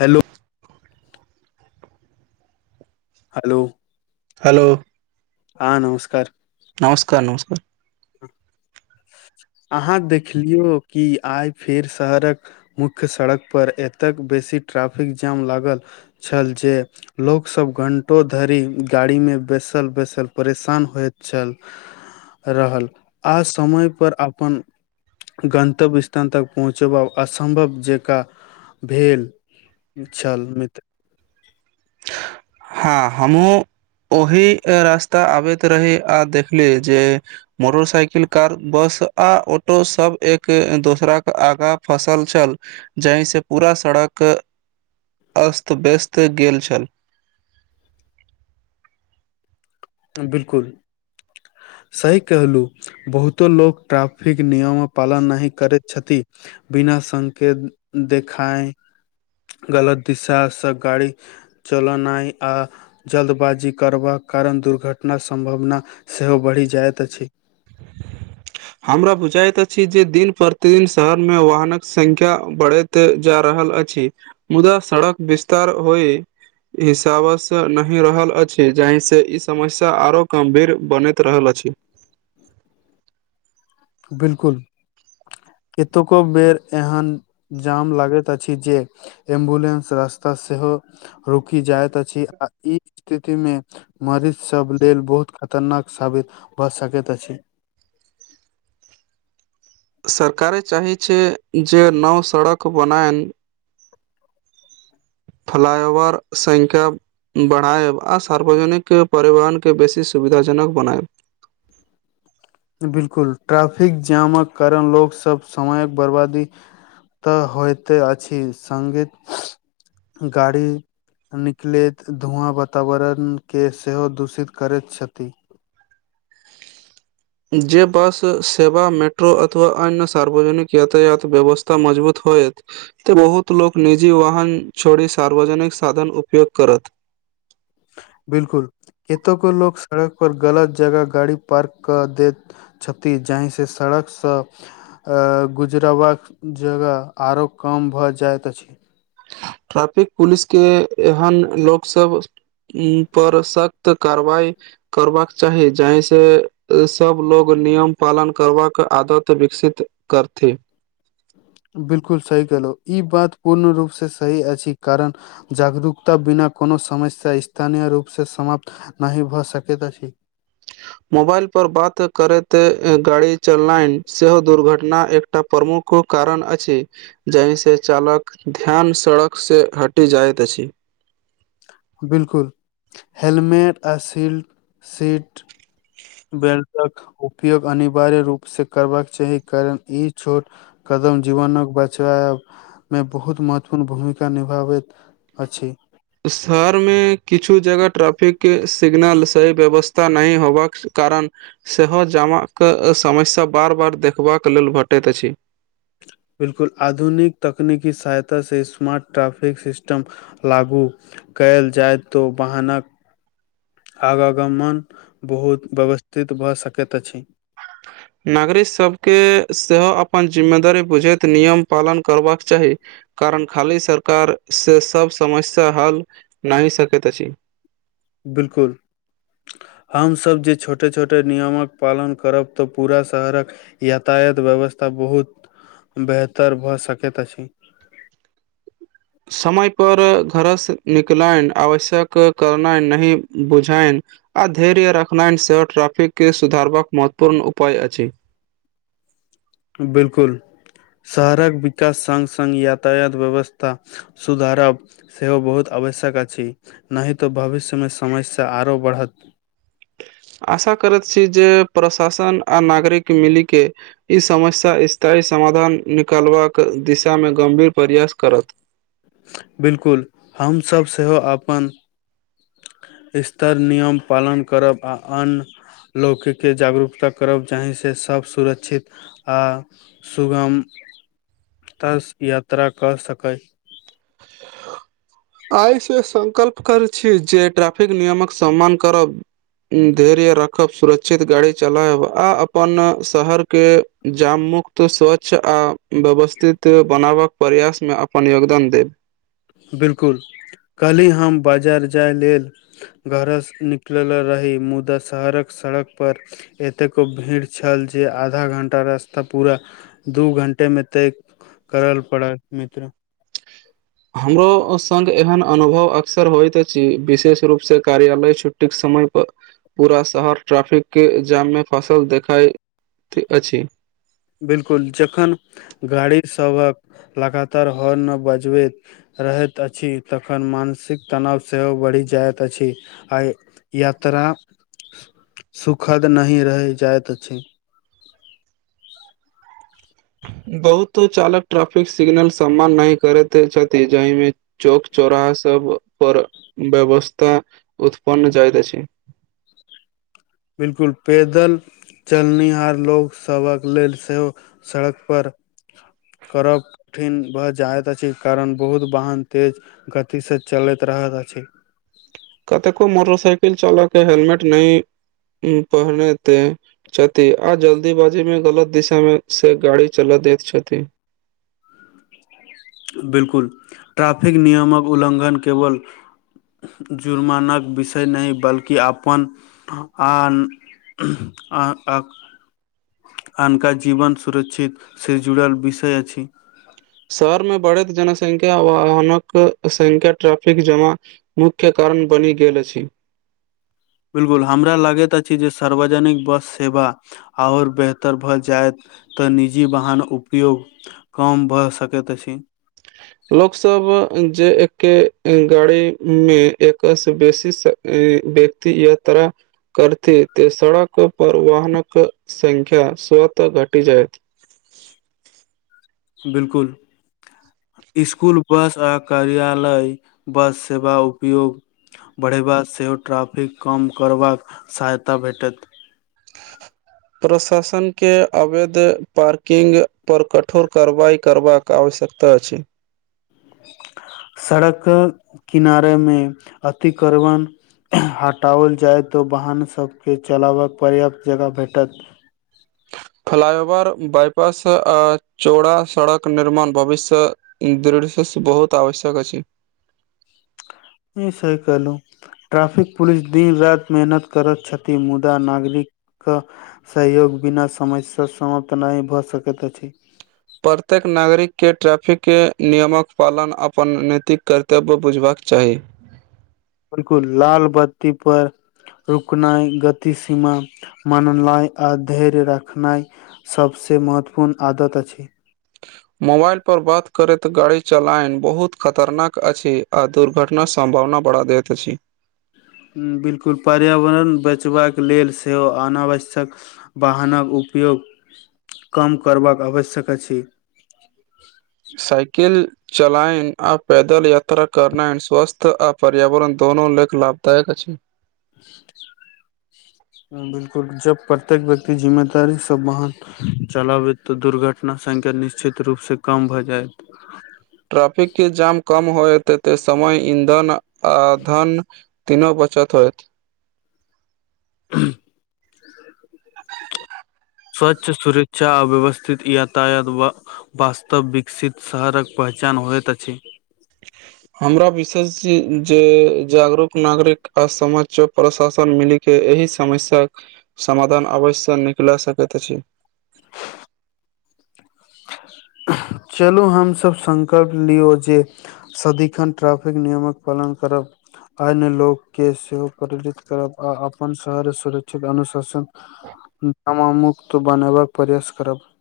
Hello hello hello हँ नमस्कार नमस्कार नमस्कार अहाँ देखलियौ कि आइ फेर शहरक मुख्य सड़क पर एतेक बेसी ट्रैफिक जाम लागल छल जे लोकसभ घण्टो धरि गाड़ीमे बैसल बैसल परेशान होइत छल रहल आ समयपर अपन [unintelligible] तक पहुँचबा असम्भव जकाँ भेल चल मित हँ हमहुँ ओहि रास्ता आबैत रही आ देखली जेऽ मोटरसाइकिल कार बस आ ऑटो सब एक दोसरा क आगा फसल छल जाहिसँ पूरा सड़क अस्त व्यस्त गेल छल बिल्कुल सही कहलु बहुतो लोक ट्राफिक नियमक आ पालन नहि करैत छथि बिना संकेत देखाय गलत दिशा सँ गाड़ी चलनाइ आ जल्दबाजी करबाक कारण दुर घटना सम्भावना सेहो बढ़ि जायइत अछि हमरा बुझाइत अछि जँ दिन प्रतिदिन शहर मे वाहनक संख्या बढ़ैत जा रहल अछि मुदा सड़क विस्तार होइय हिसाबसँ नहि रहल अछि जाहिसँ ई समस्या आरो कम्भीर बनैत रहल अछि बिल्कुल एतेको बेर एहन जाम लागैत अछी जे एम्बुलेंस रास्ता सेहो रुकि जाइत अछि आ ई स्थितिमे मरीच सब लेल बहुत खतरनाक साबित भए सकैत अछि सरकारे चाहै छै जे नव सड़क बनैन फ्लाइओवर संख्या बढ़ायब आ सार्वजनिक परिवहनके बेसी सुविधाजनक बनायब बिल्कुल ट्राफिक जामक करण लोक सब समयक बर्बादी तऽ होयते अछि संगे गाड़ी निकलैत धुआँ वातावरणके सेहो दूषित करैत छथि जे बस सेवा मेट्रो अथवा अन्य सार्वजनिक यातायात व्यवस्था मजबूत होएत त बहुत लोक निजी वाहन छोड़ी सार्वजनिक साधन उपयोग करत बिल्कुल एतौके लोक सड़क पर गलत जगह गाड़ी पार्क क देत छति जाहिसँ सड़कसँ गुजरबाका जगह आरो कम भऽ जाइत अछि ट्रैपिक पुलिस के एहन लोक सब उ पर सख्त कारवाई करबाक चाही जाहिसँ सब लोग नियम पालन करबाक आदत विकसित करथि बिल्कुल सही केँहलु इ बात पूर्ण रूपसँ सही अछि कारण जागरूकता बिना कोनो समस्या स्थानीय रूप स समाप्त नहि भए सकैत अछि मोबाइल पर बात करैत गाड़ी चलनै सेहो दुर्घटना एकटा प्रमुख कु कारण अछि जाहिसँ चालक ध्यान सड़क सऽ हटि जाइत अछि बिल्कुल हेलमेट आ सीलट सीट [unintelligible] बेल्टक उपयोग अनिवार्य रूप से करबाक चाही कारण ई छोट कदम जीवनक बचाय मे बहुत महत्वपूर्ण भूमिका निभाबैत अछि शहर मे किछु जगह ट्रैफिक केँ सिगनल सही व्यवस्था नहि होबाक कारण सेहो जमाक समस्या बार बार देखबाक लेल भेटैत अछि बिल्कुल आधुनिक तकनीकी सहायता से स्मार्ट ट्रैफिक सिस्टम लागू कयल जाय तऽ ओ वाहनक आवागमन बहुत व्यवस्थित भऽ सकैत अछि नागरिक सब केँ सेहो अपन जिम्मेदारी बुझैत नियम पालन करबाक चाही कारण खाली सरकार से सब समस्या हल नहि सकैत अछि बिल्कुल हमसभ जे छोटे छोटे नियमक पालन करब तऽ पूरा शहरक यातायात व्यवस्था बहुत बेहतर भए सकैत अछि समय पर घरसँ निकलयन आवश्यक करनाय नही बुझायन आ धैर्य रखनैन सेहो ट्राफिक केँ सुधारबाक महत्वपूर्ण उपाय अछि बिल्कुल [inaudible] शहरक विकास संग संग यातायात व्यवस्था सुधारब सेहो बहुत आवश्यक अछि नहि तऽ भविष्यमे समस्या आरो बढ़त आशा करैत छी जे प्रशासन आ नागरिक मिली केँ इ समस्या स्थायी समाधान निकालबाक दिशामे गम्भीर प्रयास करत बिल्कुल हमसभ सेहो अपन स्तर नियम पालन करब आ अन्य लोककेँ जागरूकता करब जाहिसँ सभ सुरक्षित आ सुगम [inaudible] ताऽ यात्रा कर सकै आइसँ संकल्प करैत छी जे ट्रैफिक नियमक सम्मान करब धैर्य राखब सुरक्षित गाड़ी चलायब आ अपन शहर केँ जाम मुुक्त तु स्वच्छ आ व्यवस्थित बनाबक प्रयासमे अपन योगदान देब बिल्कुल कल्हि हम बाजार जाय लेल घर सँ निकल रही मुदा शहरक सड़क पर एतेको भीड़ छल जे आधा घंटा रास्ता पूरा दू घंटे मे तय करल पड़ल मित्र हमरो संग एहन अनुभव अक्सर होइत अछि विशेष रूपसँ कार्यालय छुट्टी समय पर पूरा शहर ट्रैफिक केँ जाम मे फसल देखाइत अछि बिल्कुल जखन गाड़ी सभक लगातार हॉर्न बजबैत रहैत अछि तखन मानसिक तनाव सेहो बढ़ि जाइत अछि आइ यात्रा [inaudible] सुखद नहि रह जाइत अछि बहुतो चालक ट्रैफिक सिग्नल सम्मान नहि करैत छथि जाहिमे चौक चौराहा सब पर व्यवस्था उत्पन्न जाइत अछि बिलकुल पेदल चलनिहार लोक सबक लेल सेहो सड़क पर करब कठिन भऽ जाइत अछि कारण बहुत वाहन तेज गतिसँ चलैत रहल अछि कतेको मोटरसाइकिल चालक हेलमेट नहि पहनेतए छथि आ जल्दीबाजी मे गलत दिशा मे से गाड़ी चला दैत छथि बिलकुल ट्रैफिक नियमक उल्लङ्घन केवल जुर्मानाक विषय नहि बल्कि अपन आन [unintelligible] अनका जीवन सुरक्षित से जुड़ल विषय शहर मे बढ़ैत जनसंख्या वाहनक संख्या ट्रैफिक जमा मुख्य कारण बनि गेल अछि बिलकुल हमरा लागैत अछि जे सार्वजनिक बस सेवा आओर बेहतर भऽ जायत तऽ निजी वाहन उपयोग कम भऽ सकैत अछि लोक सब जे एके गाड़ी मे एक से बेसी से ई व्यक्ति यात्रा करते त सड़क पर वाहनक संख्या स्वतः घटी जाइत बिलकुल स्कूल बस आ कर्यालय बस सेवा उपयोग बढ़ेबा सेहो ट्रैफिक कम करबाक सहायता भेटत प्रशासन के अवैध पार्किंग पर कठोर कारवाई करबाक आवश्यकता अछि सड़क किनारे मे अतिक्रमण हटाओल जायतऽ वाहन सभके चलाबकऽ पर्याप्त जगह भेटत फ्लाइओवर बाईपास आ चौड़ा सड़क निर्माण भविष्य मे [unintelligible] बहुत आवश्यक अछि सही कहलहु ट्रैफिक पुलिस दिन रात मेहनत करैत छथि मुदा नागरिक के सहयोग बिना समय सँ समाप्त नहि भऽ सकैत अछि प्रत्येक नागरिक के ट्रैफिक के नियमक पालन अपन नैतिक कर्तव्य बुझबाक चाही बिल्कुल लाल बत्ती पर रुकनाइ गति सीमा माननाइ आ धैर्य रखनाइ सभ से महत्वपूर्ण आदत अछि मोबाइल पर बात करैत गाड़ी चलायन बहुत खतरनाक अछि आ दुर्घटना सम्भावना बढ़ा दैत अछि बिलकुल पर्यावरण बैचबाक लेल सेहो अनावश्यक वाहनक उपयोग कम करबाक आवश्यक अछि साइकिल चलायनि आ पैदल यात्रा करनानि स्वस्थ्य आ पर्यावरण दुनू ल लाभदायक अछि बिलकुल जब प्रत्येक व्यक्ती जिम्मेदारी से वाहन चलाबैत तऽ दुर्घटना संख्या निश्चित रूप सँ कम भऽ जायत ट्रैफिक के जाम कम होयते समय ईंधन आ धन तीनो बचत होयइत [inaudible] स्वच्छ सुरक्षा अव्यवस्थित यातायात व वास्तव विकसित शहरक पहचान होइत अछि [inaudible] हमरा विशेषय जे जागरूक नागरिक आ समाज प्रशासन मिलि के एहि समस्याके समाधान अवश्य निकले सकैत अछि [inaudible] चलू हम सभ संकल्प लियौ जे सदिखन ट्रैफिक नियमक पालन करब अन्य लोक के सेहो प्रेरित करब आ अपन शहर सुरक्षित अनुशासन नामामुक्त बनेबाक प्रयास करब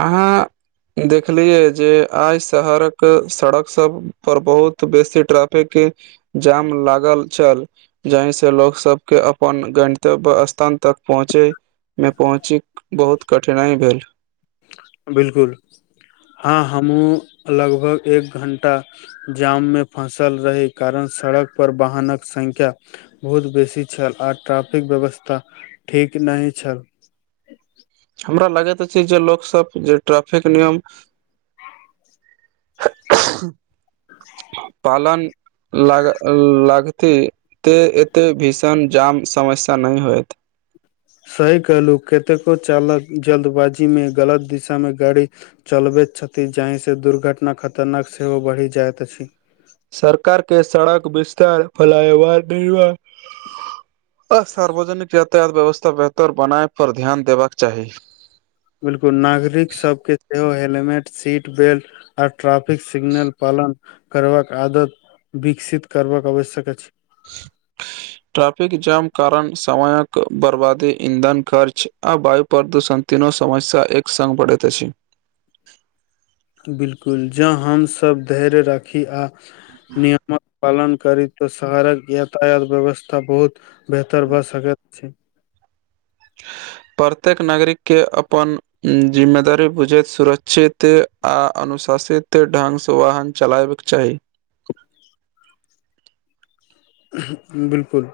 अहाँ देखलियए जे आइ शहरक सड़क सब पर बहुत बेसी ट्रैफिक के जाम लागल छल जहि से लोक सब के अपन गन्तव्य स्थान तक पहुँचे मे पहुँची बहुत कठिनाइ भइल बिलकुल हँ हमूँ लगभग एक घण्टा जाम मे फसल रही कारण सड़क पर वाहनक संख्या। बहुत बेसी छल आ ट्रैफिक व्यवस्था ठीक नहि छल हमरा लागैत अछि जे लोक सब जे ट्रैफिक नियम पालन [inaudible] लागल लागते ते एते भीषण जाम समस्या नहि होयत सही कहलहुँ कतेको चालक जल्दबाजीमे गलत दिशामे गाड़ी चलबैत छथि जाहिसँ दुर्घटना खतरनाक सेहो बढ़ि जाइत अछि सरकार के सड़क विस्तार फलायवार नहिव अ सार्वजनिक यातायात व्यवस्था बेहतर बनाय पर ध्यान देबाक चाही बिलकुल नागरिक सबके सेहो helmet seat belt traffic signal पालन करबाक आदत विकसित करबाक आवश्यक अछि ह ट्राफिक जाम कारण समयक बर्बादी ईंधन खर्च आ वायु प्रदूषण तीनो समस्य एक सग पढ़ेत छै बिलकुल जँ हमसभ धैर्य राखी आ नियमक पालन करैत शहरक यातायात व्यवस्था बहुत बेहतर भए सकत प्रत्येक नागरिक के अपन जिम्मेदारी बुझैत सुरक्षित आ अनुशासित ढंगसँ वाहन चलाबैक चाही। बिलकुल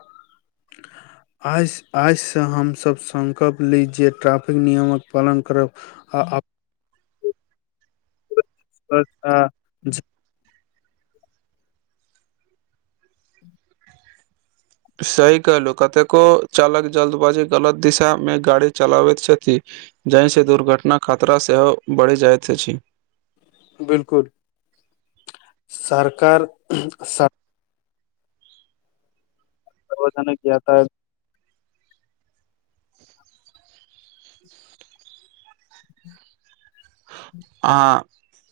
आइ आइसँ हमसभ सकल्प ली जे ट्रैफिक नियमक पालन करब आ [inaudible] ब [inaudible] सही कहलहु कतेको चालक जल्दबाजी गलत दिशा मे गाड़ी चलाबैत छथि जाहिसँ दुर्घटनाक खतरा सेहो बढ़ि जाइत अछि बिलकुल सरकार पता [unintelligible] ना कता ह आ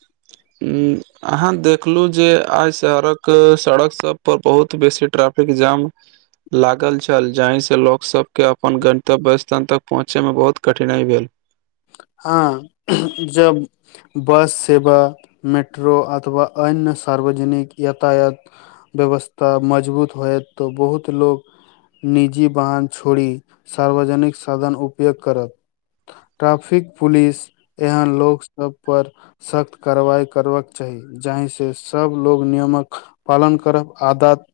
[unintelligible] उं अहाँ देखलु जे आइ सड़क सड़क सब पर बहुत बेसी ट्रै फिक जाम लागल छल जाहिसँ लोकसके अपन गन्तव्य स्थान तक पहुँचैमे बहुत कठिनाइ भेल। हां जब बस सेवा मेट्रो अथवा अन्य सार्वजनिक यातायात व्यवस्था मजबूत होयत तऽ बहुत लोग निजी वाहन छोड़ि सार्वजनिक साधन उपयोग करत ट्राफिक पुलिस एहन लोक सभ पर सख्त कारवाइ करबक चाही। जाहि से सब लोग नियमक पालन करब आदात